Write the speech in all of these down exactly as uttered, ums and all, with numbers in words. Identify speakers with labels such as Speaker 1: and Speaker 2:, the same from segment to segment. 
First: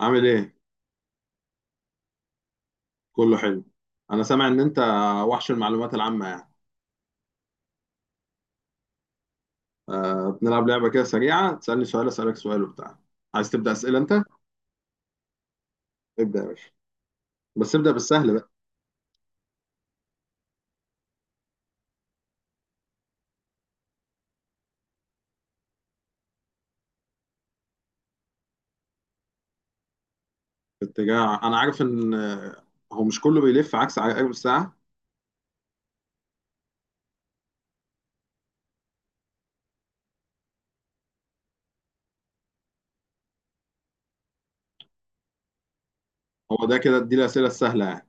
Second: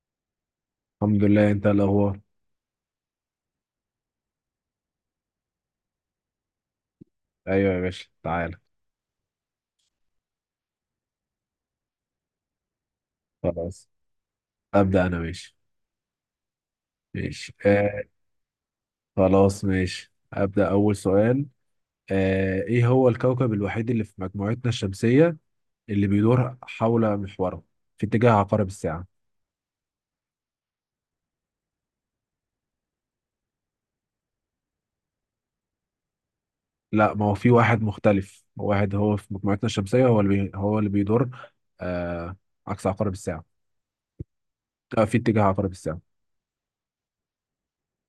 Speaker 1: عامل ايه؟
Speaker 2: الحمد لله، انت الاخبار؟
Speaker 1: كله حلو. انا سامع ان انت وحش المعلومات العامة يعني.
Speaker 2: ايوه يا باشا، تعالى.
Speaker 1: أه بنلعب لعبة كده سريعة، تسألني سؤال اسألك سؤال وبتاع. عايز تبدأ
Speaker 2: خلاص،
Speaker 1: أسئلة انت؟
Speaker 2: ابدا انا ماشي.
Speaker 1: ابدأ يا باشا.
Speaker 2: ماشي،
Speaker 1: بس ابدأ
Speaker 2: آه.
Speaker 1: بالسهل بقى.
Speaker 2: خلاص ماشي، ابدا اول سؤال. آه ايه هو الكوكب الوحيد اللي في مجموعتنا الشمسيه، اللي بيدور حول محوره في اتجاه عقارب الساعه؟
Speaker 1: اتجاه، انا عارف ان آه، هو مش كله بيلف عكس عقارب الساعة.
Speaker 2: لا، ما هو في واحد مختلف. واحد هو في مجموعتنا الشمسيه، هو اللي بي هو اللي بيدور آه عكس عقارب الساعه، آه في اتجاه عقارب الساعه.
Speaker 1: هو ده كده اديني الأسئلة السهلة يعني.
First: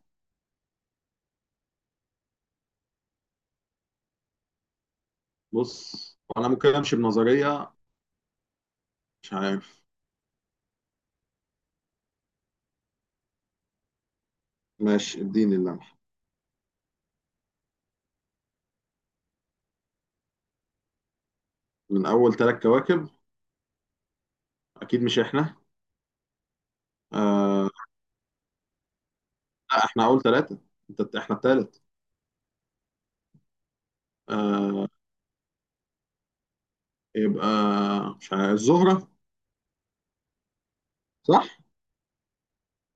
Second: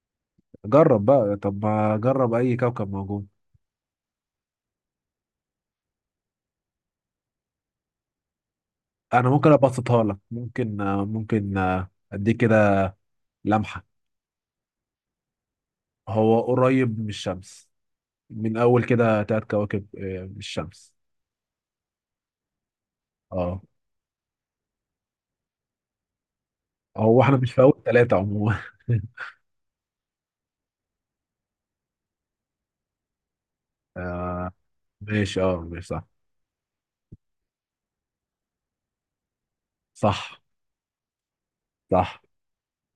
Speaker 2: جرب بقى، طب ما جرب اي كوكب موجود.
Speaker 1: بص انا ممكن امشي بنظرية.
Speaker 2: انا
Speaker 1: مش
Speaker 2: ممكن
Speaker 1: عارف.
Speaker 2: ابسطها لك، ممكن آه ممكن آه اديك كده لمحة.
Speaker 1: ماشي اديني اللمح.
Speaker 2: هو قريب من الشمس. من أول كده تلات كواكب، آه، من الشمس.
Speaker 1: من اول ثلاث كواكب.
Speaker 2: اه،
Speaker 1: اكيد مش احنا.
Speaker 2: هو احنا مش في
Speaker 1: أه.
Speaker 2: أول تلاتة عموما.
Speaker 1: لا احنا اول ثلاثة. انت احنا الثالث.
Speaker 2: آه
Speaker 1: أه.
Speaker 2: ماشي. اه، ماشي. صح.
Speaker 1: يبقى، مش عارف، الزهرة.
Speaker 2: صح.
Speaker 1: صح.
Speaker 2: صح.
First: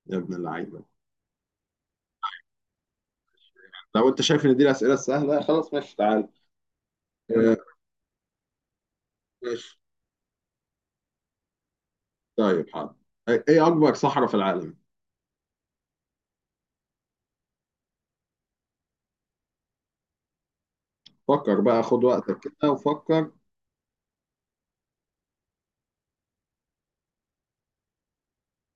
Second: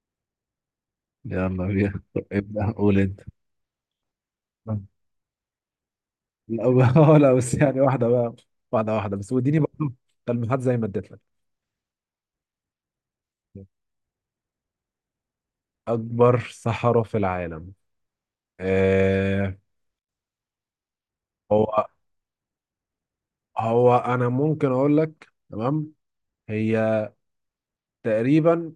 Speaker 1: يا ابن اللعيبه.
Speaker 2: يلا بينا. ابدأ، قول انت.
Speaker 1: لو انت شايف ان دي
Speaker 2: لا،
Speaker 1: الاسئله السهله خلاص، ماشي تعال.
Speaker 2: آه، لا، بس
Speaker 1: آه.
Speaker 2: يعني واحدة بقى. واحدة واحدة، بس واديني
Speaker 1: ماشي
Speaker 2: برضه تلميحات زي ما اديت لك.
Speaker 1: طيب حاضر. ايه إيه اكبر صحراء في العالم؟
Speaker 2: أكبر صحراء في العالم. آه
Speaker 1: فكر بقى
Speaker 2: هو
Speaker 1: خد وقتك كده وفكر.
Speaker 2: هو أنا ممكن أقول لك، تمام. هي تقريبا...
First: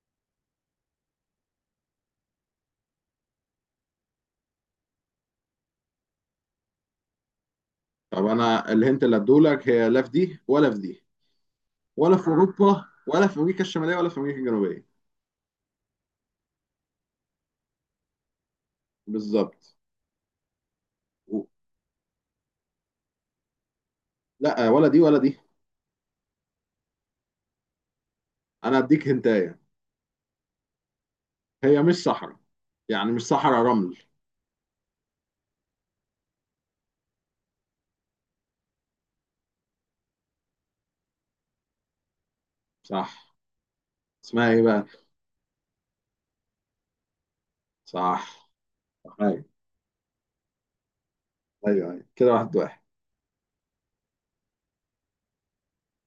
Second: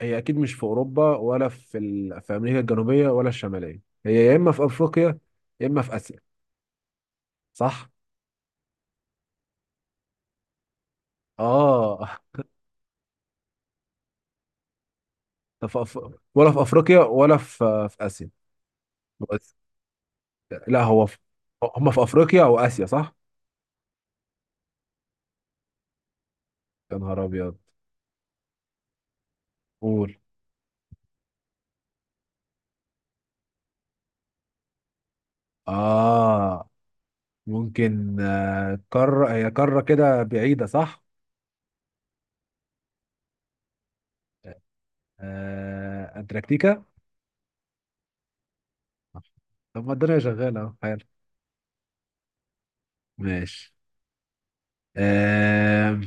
Speaker 2: هي اكيد مش في اوروبا، ولا في ال... في امريكا الجنوبيه ولا الشماليه. هي يا اما في افريقيا، يا اما في اسيا، صح؟
Speaker 1: طب انا الهنت اللي هديهولك، هي لا في دي ولا في دي،
Speaker 2: اه.
Speaker 1: ولا في اوروبا ولا في امريكا الشماليه ولا في امريكا الجنوبيه.
Speaker 2: طب في أف... ولا في افريقيا ولا في في اسيا؟ بس...
Speaker 1: بالظبط.
Speaker 2: لا، هو في...
Speaker 1: و-
Speaker 2: هم في افريقيا او اسيا، صح؟
Speaker 1: لا، آه، ولا دي ولا دي.
Speaker 2: يا نهار ابيض!
Speaker 1: انا هديك هنتايه.
Speaker 2: قول.
Speaker 1: هي مش صحراء، يعني مش صحراء رمل.
Speaker 2: اه، ممكن، آه، قاره. هي قاره كده بعيده، صح؟
Speaker 1: صح. اسمها ايه بقى؟
Speaker 2: آه... انتاركتيكا.
Speaker 1: صح. ايوه.
Speaker 2: طب ما الدنيا شغاله اهو، حلو.
Speaker 1: ايوه أيوة. كده واحد واحد.
Speaker 2: ماشي. آه...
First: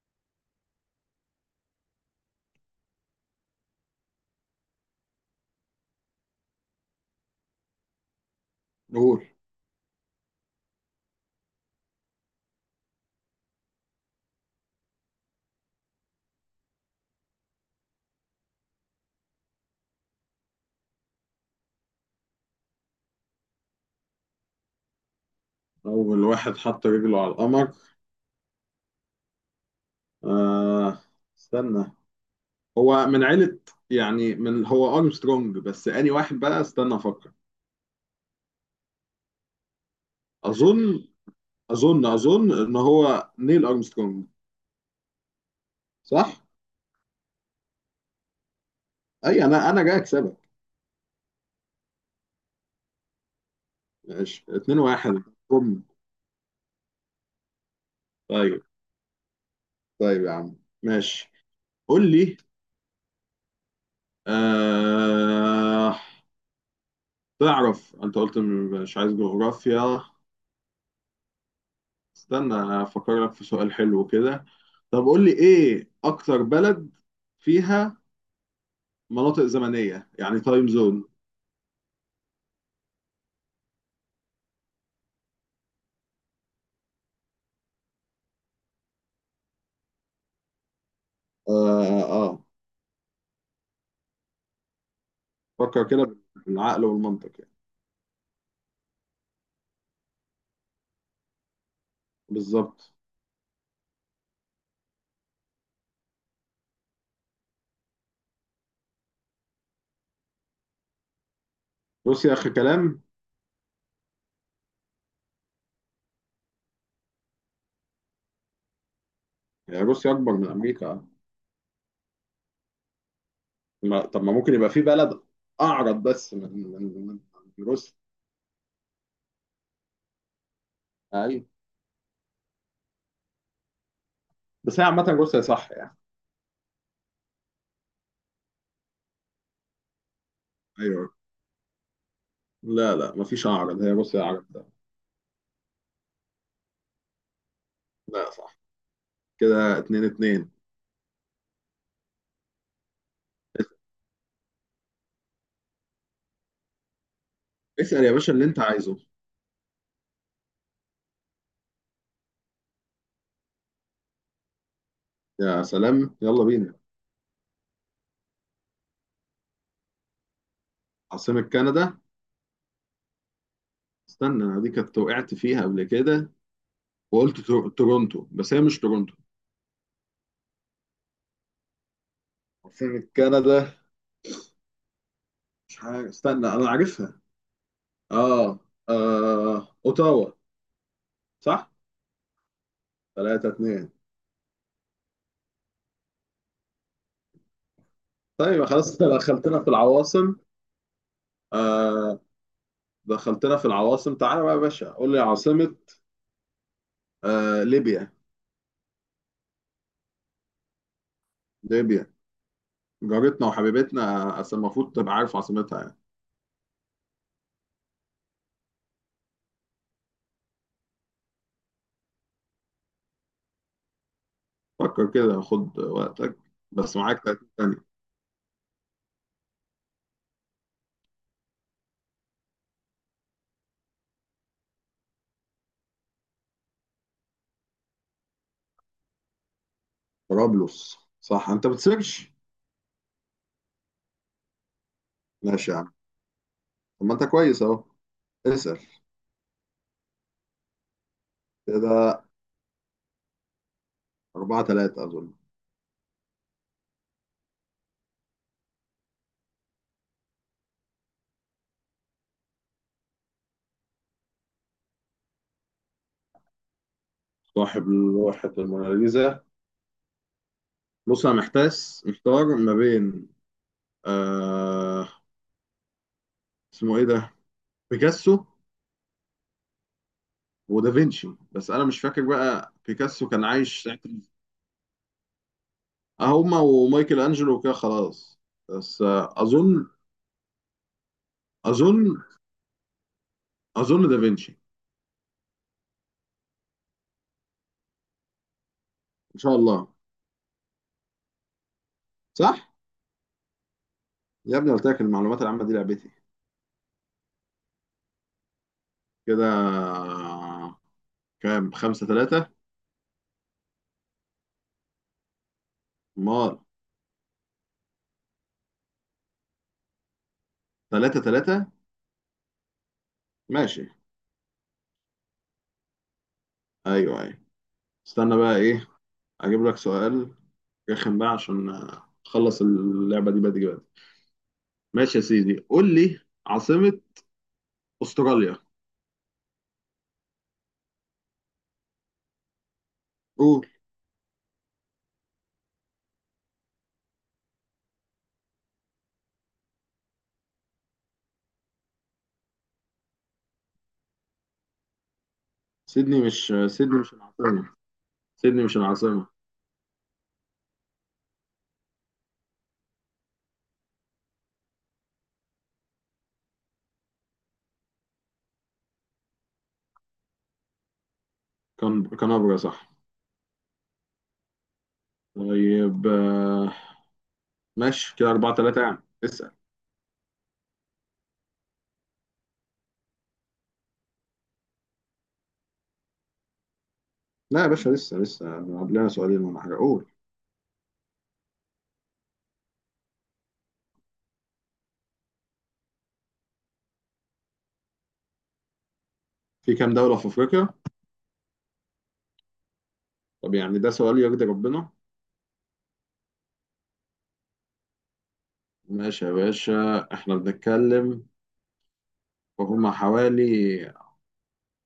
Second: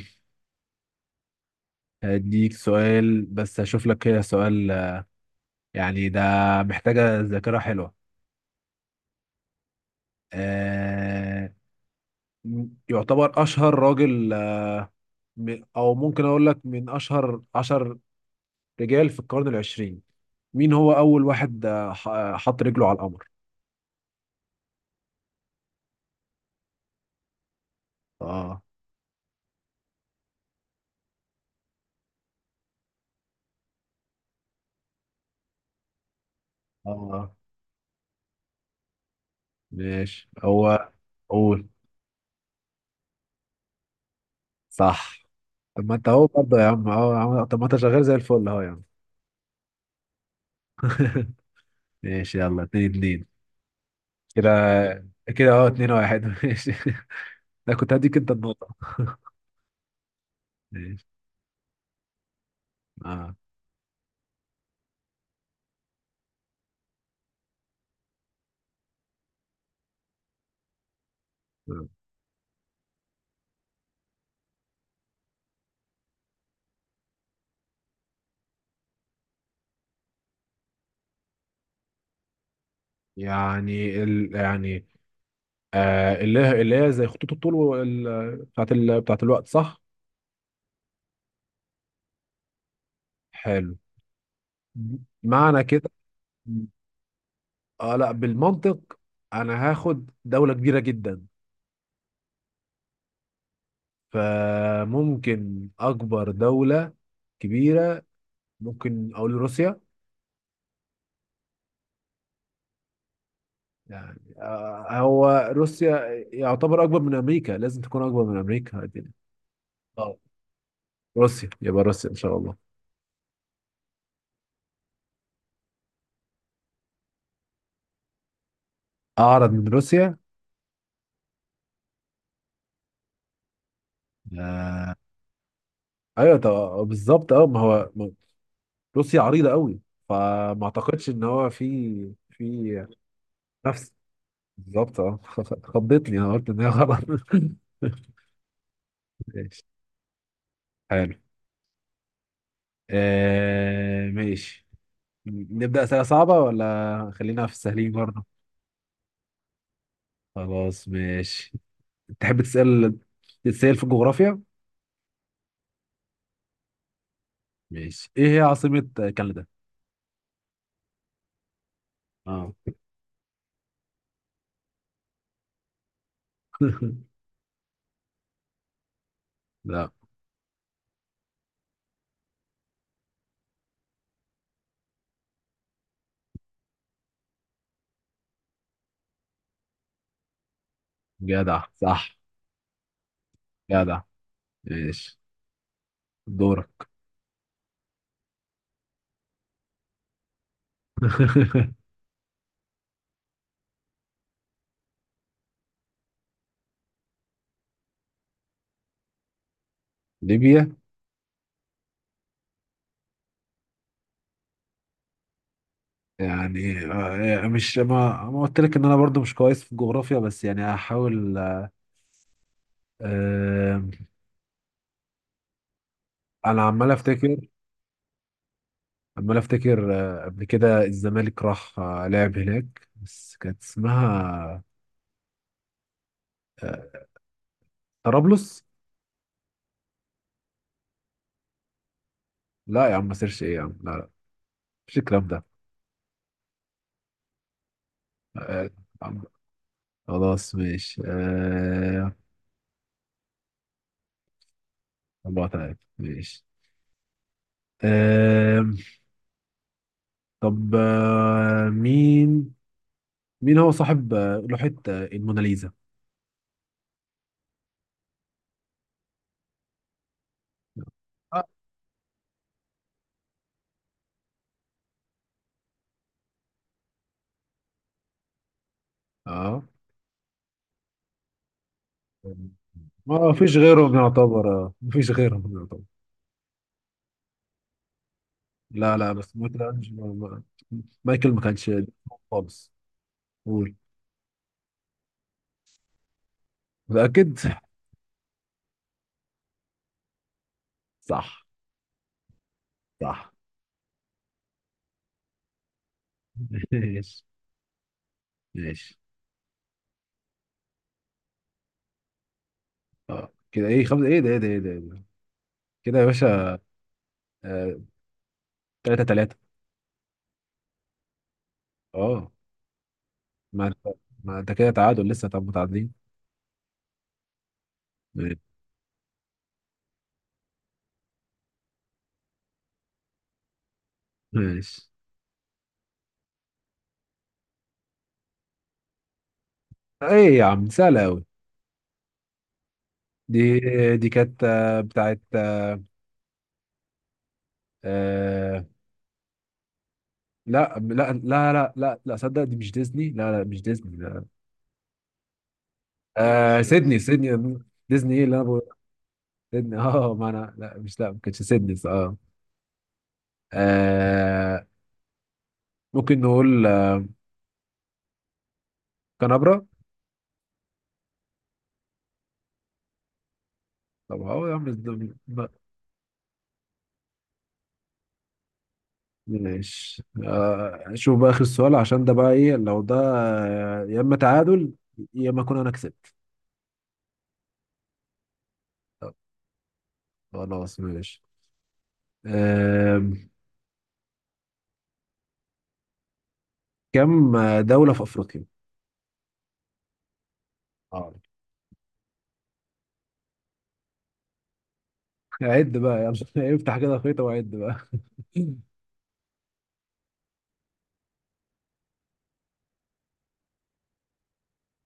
Speaker 2: هديك سؤال، بس هشوف لك كده سؤال. يعني ده محتاجة ذاكرة حلوة.
Speaker 1: قول.
Speaker 2: آه يعتبر أشهر راجل، آه، م- أو ممكن أقول لك من أشهر عشر رجال في القرن العشرين. مين هو أول واحد، آه، ح- آه، حط رجله على القمر؟
Speaker 1: اول واحد حط رجله على القمر.
Speaker 2: آه.
Speaker 1: آه. استنى، هو من عيلة، يعني من، هو ارمسترونج، بس اني واحد بقى استنى افكر.
Speaker 2: آه. ماشي، هو...
Speaker 1: اظن
Speaker 2: قول.
Speaker 1: اظن اظن ان هو نيل ارمسترونج.
Speaker 2: صح. طب ما أنت أهو
Speaker 1: صح؟
Speaker 2: برضه يا عم. أه يا عم، طب ما أنت شغال زي الفل أهو يا عم.
Speaker 1: اي انا انا جاي اكسبك.
Speaker 2: ماشي، يلا، اتنين اتنين.
Speaker 1: ماشي
Speaker 2: كده.
Speaker 1: اتنين واحد.
Speaker 2: كده أهو،
Speaker 1: بوم.
Speaker 2: اتنين واحد. ماشي. أنا كنت هديك أنت
Speaker 1: طيب.
Speaker 2: النقطة.
Speaker 1: طيب يا عم.
Speaker 2: مم.
Speaker 1: ماشي قول لي.
Speaker 2: آه.
Speaker 1: آه. تعرف انت قلت م- مش عايز جغرافيا. استنى افكر لك في سؤال حلو كده. طب قول لي ايه اكتر بلد فيها مناطق زمنية، يعني تايم زون.
Speaker 2: يعني ال... يعني آه اللي هي اللي هي زي خطوط الطول، وال... بتاعت ال... بتاعت الوقت، صح؟
Speaker 1: اه اه.
Speaker 2: حلو. معنى
Speaker 1: فكر
Speaker 2: كده...
Speaker 1: كده بالعقل والمنطق يعني.
Speaker 2: اه، لا، بالمنطق. انا هاخد دولة كبيرة جدا.
Speaker 1: بالظبط.
Speaker 2: فممكن اكبر دولة كبيرة. ممكن اقول روسيا.
Speaker 1: روسيا اخر كلام.
Speaker 2: يعني آه هو روسيا يعتبر اكبر من امريكا، لازم تكون اكبر من امريكا.
Speaker 1: يعني روسيا
Speaker 2: آه،
Speaker 1: اكبر من امريكا.
Speaker 2: روسيا، يبقى روسيا ان شاء الله.
Speaker 1: ما طب، ما ممكن يبقى في بلد اعرض بس من من من من روسيا.
Speaker 2: اعرض من روسيا.
Speaker 1: ايوه. بس هي
Speaker 2: آه،
Speaker 1: عامة روسيا صح يعني.
Speaker 2: ايوه، طب بالظبط، اه، ما هو ما- روسيا عريضه قوي. فما
Speaker 1: ايوه،
Speaker 2: اعتقدش ان هو في في
Speaker 1: لا لا، مفيش اعرض، هي
Speaker 2: نفس...
Speaker 1: روسيا اعرض ده.
Speaker 2: بالظبط، اه. خضتني، انا قلت ان هي غلط.
Speaker 1: لا صح.
Speaker 2: ماشي.
Speaker 1: كده اتنين اتنين.
Speaker 2: حلو. آه ماشي. نبدا اسئله صعبه ولا خلينا في السهلين
Speaker 1: اسأل يا
Speaker 2: برضه؟
Speaker 1: باشا اللي انت عايزه.
Speaker 2: خلاص ماشي. تحب تسال، تسال في الجغرافيا؟
Speaker 1: يا سلام يلا بينا.
Speaker 2: ماشي، ايه هي عاصمه كندا؟
Speaker 1: عاصمة كندا.
Speaker 2: اه.
Speaker 1: استنى انا دي كنت وقعت فيها قبل كده، وقلت تور- تورونتو، بس هي مش تورونتو.
Speaker 2: لا.
Speaker 1: عاصمة كندا. مش عارف، استنى انا عارفها. اه. اه اوتاوا.
Speaker 2: جدع،
Speaker 1: صح؟
Speaker 2: صح.
Speaker 1: تلاتة اتنين.
Speaker 2: جدع. ماشي. دورك.
Speaker 1: طيب خلاص انت دخلتنا في العواصم. آه. دخلتنا في العواصم، تعالى بقى يا باشا قول لي عاصمة آه ليبيا.
Speaker 2: ليبيا.
Speaker 1: ليبيا. جارتنا وحبيبتنا، أصل المفروض تبقى عارف عاصمتها يعني.
Speaker 2: يعني آه، مش ما ما قلت لك ان انا برضو مش كويس في الجغرافيا، بس يعني هحاول. آه،
Speaker 1: فكر كده خد وقتك.
Speaker 2: انا عمال
Speaker 1: بس معاك
Speaker 2: افتكر.
Speaker 1: تلاتين ثانية.
Speaker 2: عمال افتكر. آه، قبل كده الزمالك راح آه، لعب هناك، بس كانت اسمها آه، طرابلس.
Speaker 1: طرابلس. صح انت بتسيرش.
Speaker 2: لا يا عم، ما سيرش ايه يا عم، لا لا. مش الكلام ده.
Speaker 1: ماشي يا عم. طب ما انت كويس اهو.
Speaker 2: آه،
Speaker 1: اسأل.
Speaker 2: عم- خلاص ماشي. آه،
Speaker 1: كده اربعة تلاتة أظن.
Speaker 2: الله تعالى، ماشي. آه، طب، آه، مين مين هو صاحب آه، لوحة آه، الموناليزا؟
Speaker 1: صاحب لوحة الموناليزا. بص أنا محتاس محتار ما بين، آه اسمه إيه ده، بيكاسو
Speaker 2: اه،
Speaker 1: ودافنشي، بس أنا مش فاكر بقى بيكاسو
Speaker 2: ما
Speaker 1: كان
Speaker 2: فيش
Speaker 1: عايش
Speaker 2: غيرهم
Speaker 1: ساعة.
Speaker 2: يعتبر، آه. ما فيش غيرهم يعتبر.
Speaker 1: اه، هما ومايكل أنجلو وكده خلاص.
Speaker 2: لا
Speaker 1: بس
Speaker 2: لا،
Speaker 1: آه
Speaker 2: بس مايكل
Speaker 1: أظن
Speaker 2: أنجلو ما- مايكل ما كانش
Speaker 1: أظن
Speaker 2: خالص. قول.
Speaker 1: أظن دافنشي.
Speaker 2: متأكد؟
Speaker 1: إن شاء الله.
Speaker 2: صح.
Speaker 1: صح؟
Speaker 2: صح.
Speaker 1: يا ابني قلت لك المعلومات العامة دي لعبتي.
Speaker 2: ماشي. ماشي.
Speaker 1: كده آه، كام؟ خمسة ثلاثة؟
Speaker 2: اه، كده ايه؟ خمسة، ايه ده، ايه ده، ايه ده، إيه ده؟ كده يا باشا.
Speaker 1: مار.
Speaker 2: آه، تلاتة تلاتة.
Speaker 1: ثلاثة ثلاثة.
Speaker 2: اه. ما
Speaker 1: ماشي.
Speaker 2: انت ما انت كده تعادل لسه، طب متعادلين.
Speaker 1: أيوه أيوه. استنى
Speaker 2: ماشي.
Speaker 1: بقى إيه، أجيب لك سؤال رخم بقى عشان آه، اخلص اللعبه دي بدري بدري.
Speaker 2: ماشي.
Speaker 1: ماشي يا سيدي قول لي عاصمه استراليا.
Speaker 2: ايه يا عم، سهلة أوي دي.
Speaker 1: قول.
Speaker 2: دي كانت آه، بتاعت... آه، لا لا لا لا لا لا، صدق دي مش ديزني. لا لا، مش ديزني، لا.
Speaker 1: سيدني، مش
Speaker 2: آه، سيدني،
Speaker 1: سيدني مش
Speaker 2: سيدني.
Speaker 1: العاصمه.
Speaker 2: ديزني، ايه اللي انا بقول.
Speaker 1: سيدني مش العاصمه.
Speaker 2: سيدني. اه، ما انا لا، مش لا، ما كانتش سيدني، اه. آه، ممكن نقول آه، كنبرة.
Speaker 1: كان كانبرا صح.
Speaker 2: طب اه يا عم، ده- ب-
Speaker 1: طيب آه، ماشي كده اربعة تلاتة يعني اسال.
Speaker 2: ماشي. آه شوف بقى اخر سؤال عشان ده بقى ايه. لو ده آه، يا اما تعادل، يا اما اكون انا كسبت.
Speaker 1: لا يا باشا، لسه لسه. قبلنا
Speaker 2: طب،
Speaker 1: سؤالين ولا حاجه. قول.
Speaker 2: خلاص ماشي. آه كم دولة في افريقيا؟
Speaker 1: في كام دوله في افريقيا؟
Speaker 2: اه.
Speaker 1: طب يعني ده سؤال يرضي ربنا.
Speaker 2: عد بقى. يلا. افتح كده خيطة وعد بقى.
Speaker 1: ماشي يا باشا. احنا بنتكلم، فهم حوالي،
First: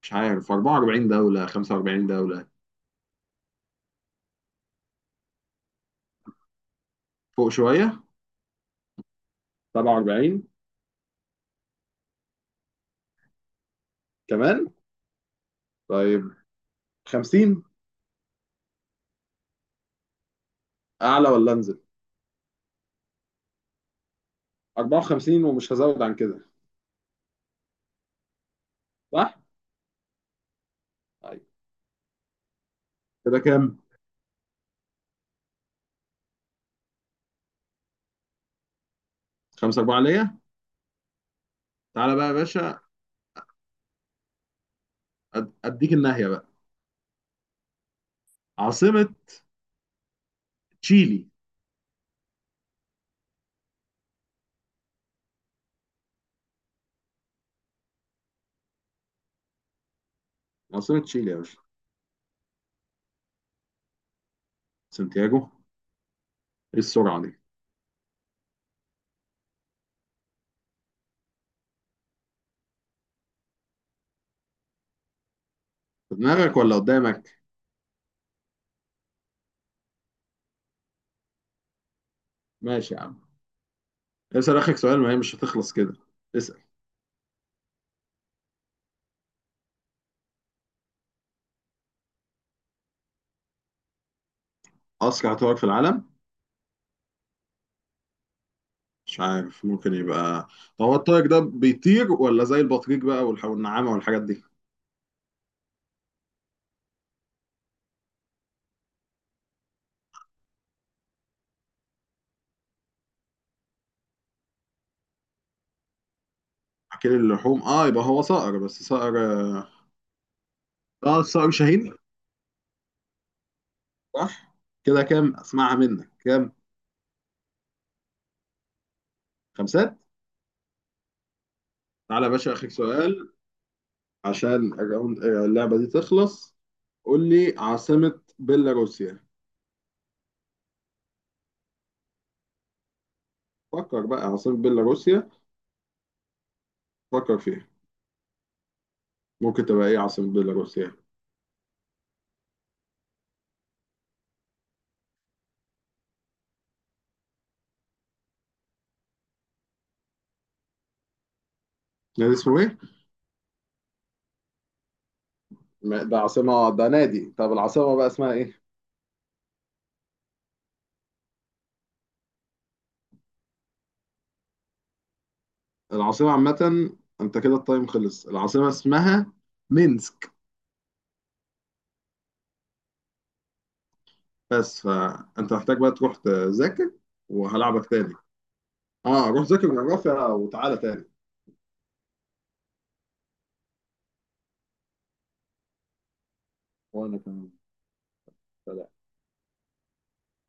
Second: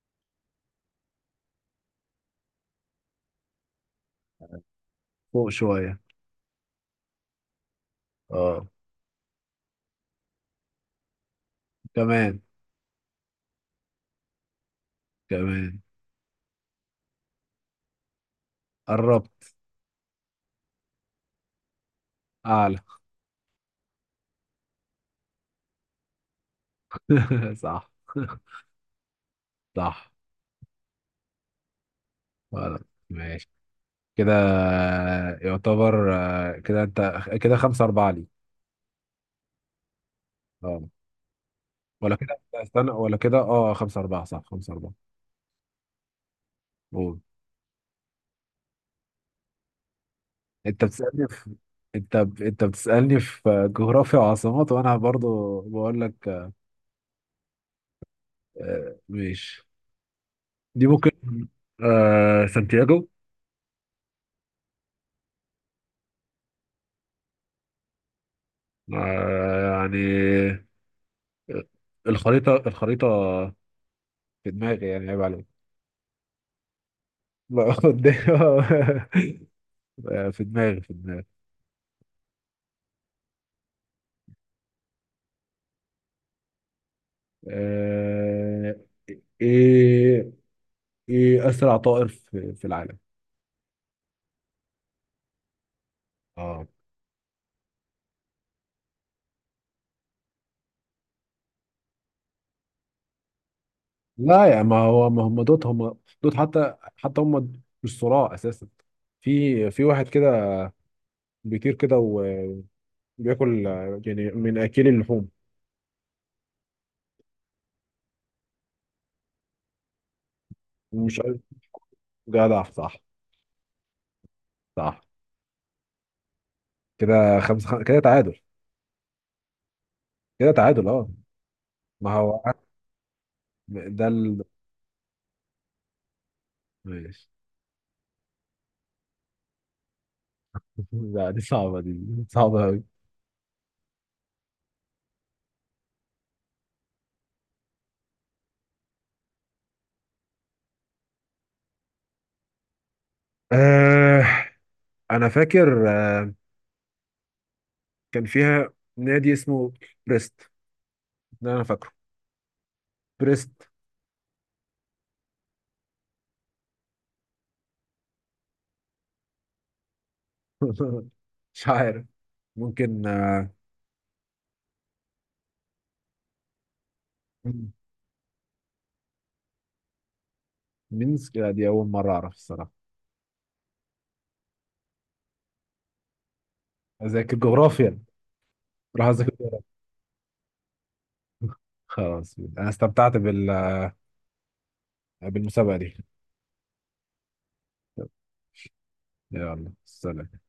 Speaker 1: مش عارف، اربعة واربعين دولة خمسة واربعين دولة.
Speaker 2: فوق شوية.
Speaker 1: فوق شوية.
Speaker 2: اه.
Speaker 1: سبعة واربعين.
Speaker 2: كمان.
Speaker 1: كمان.
Speaker 2: كمان.
Speaker 1: طيب. خمسين.
Speaker 2: قربت.
Speaker 1: اعلى ولا انزل؟
Speaker 2: اعلى.
Speaker 1: اربعة وخمسين، ومش هزود عن كده.
Speaker 2: صح.
Speaker 1: صح.
Speaker 2: صح.
Speaker 1: طيب
Speaker 2: خلاص
Speaker 1: كده
Speaker 2: ماشي.
Speaker 1: كام؟
Speaker 2: كده يعتبر، آه، كده انت كده خمسة أربعة لي.
Speaker 1: خمسة اربعة ليا.
Speaker 2: اه. ولا
Speaker 1: تعالى بقى يا
Speaker 2: كده،
Speaker 1: باشا.
Speaker 2: استنى، ولا كده، اه، خمسة أربعة، صح، خمسة أربعة.
Speaker 1: أد- اديك الناحيه بقى.
Speaker 2: قول.
Speaker 1: عاصمه.
Speaker 2: انت بتسألني
Speaker 1: تشيلي.
Speaker 2: في... انت ب... انت بتسألني في جغرافيا وعاصمات، وانا برضو بقول لك. آه، ماشي. دي
Speaker 1: عاصمه
Speaker 2: ممكن.
Speaker 1: تشيلي يا باشا.
Speaker 2: آه سانتياغو.
Speaker 1: سانتياغو. ايه السرعه دي.
Speaker 2: آه يعني آه، الخريطة الخريطة في دماغي، يعني عيب عليك.
Speaker 1: في دماغك ولا قدامك؟
Speaker 2: لا، قدام. آه، في دماغي، في دماغي.
Speaker 1: ماشي يا عم. اسال اخك سؤال، ما هي مش هتخلص كده. اسال.
Speaker 2: آه، ايه ايه اسرع طائر في, في العالم؟
Speaker 1: اسرع طائر في العالم.
Speaker 2: اه.
Speaker 1: مش عارف، ممكن يبقى. طب هو الطائر ده بيطير ولا زي البطريق بقى والح- والنعامه والحاجات دي؟
Speaker 2: لا، يا ما هو ما، هم دوت هم دوت حتى حتى هم. مش صراع اساسا. في في واحد كده بيطير كده وبياكل، آه، يعني من اكل اللحوم.
Speaker 1: اكل اللحوم، اه يبقى هو صقر، بس صقر. اه
Speaker 2: مش عارف.
Speaker 1: الصقر شاهين.
Speaker 2: جدع، صح.
Speaker 1: صح.
Speaker 2: صح.
Speaker 1: كده كام، اسمعها منك كام؟
Speaker 2: كده خمسة خم... كده تعادل.
Speaker 1: خمسات.
Speaker 2: كده تعادل، اه. ما
Speaker 1: تعالى يا
Speaker 2: هو...
Speaker 1: باشا اخر سؤال
Speaker 2: ده ال...
Speaker 1: عشان الراوند- اللعبه دي تخلص.
Speaker 2: ماشي.
Speaker 1: قول لي عاصمه بيلاروسيا.
Speaker 2: لا، دي صعبة دي. صعبة أوي.
Speaker 1: فكر بقى عاصمه بيلاروسيا. فكر فيها. ممكن تبقى ايه عاصمه بيلاروسيا؟
Speaker 2: آه أنا فاكر آه، كان فيها نادي اسمه بريست. ده انا فاكره.
Speaker 1: نادي اسمه ايه؟
Speaker 2: بريست.
Speaker 1: ما- ده عاصمه؟ ده نادي. طب العاصمه بقى اسمها ايه؟
Speaker 2: مش عارف. ممكن آه،
Speaker 1: العاصمه عامه. انت كده التايم خلص، العاصمه اسمها مينسك.
Speaker 2: مينسك. لا، دي اول مره اعرف الصراحه.
Speaker 1: بس فانت محتاج بقى تروح تذاكر،
Speaker 2: اذاكر
Speaker 1: وهلعبك
Speaker 2: جغرافيا.
Speaker 1: تاني.
Speaker 2: راح
Speaker 1: اه
Speaker 2: اذاكر
Speaker 1: روح
Speaker 2: جغرافيا.
Speaker 1: ذاكر جغرافيا وتعالى تاني.
Speaker 2: خلاص، انا استمتعت بال... بالمسابقه دي.
Speaker 1: وانا كمان. سلام.
Speaker 2: يلا، سلام.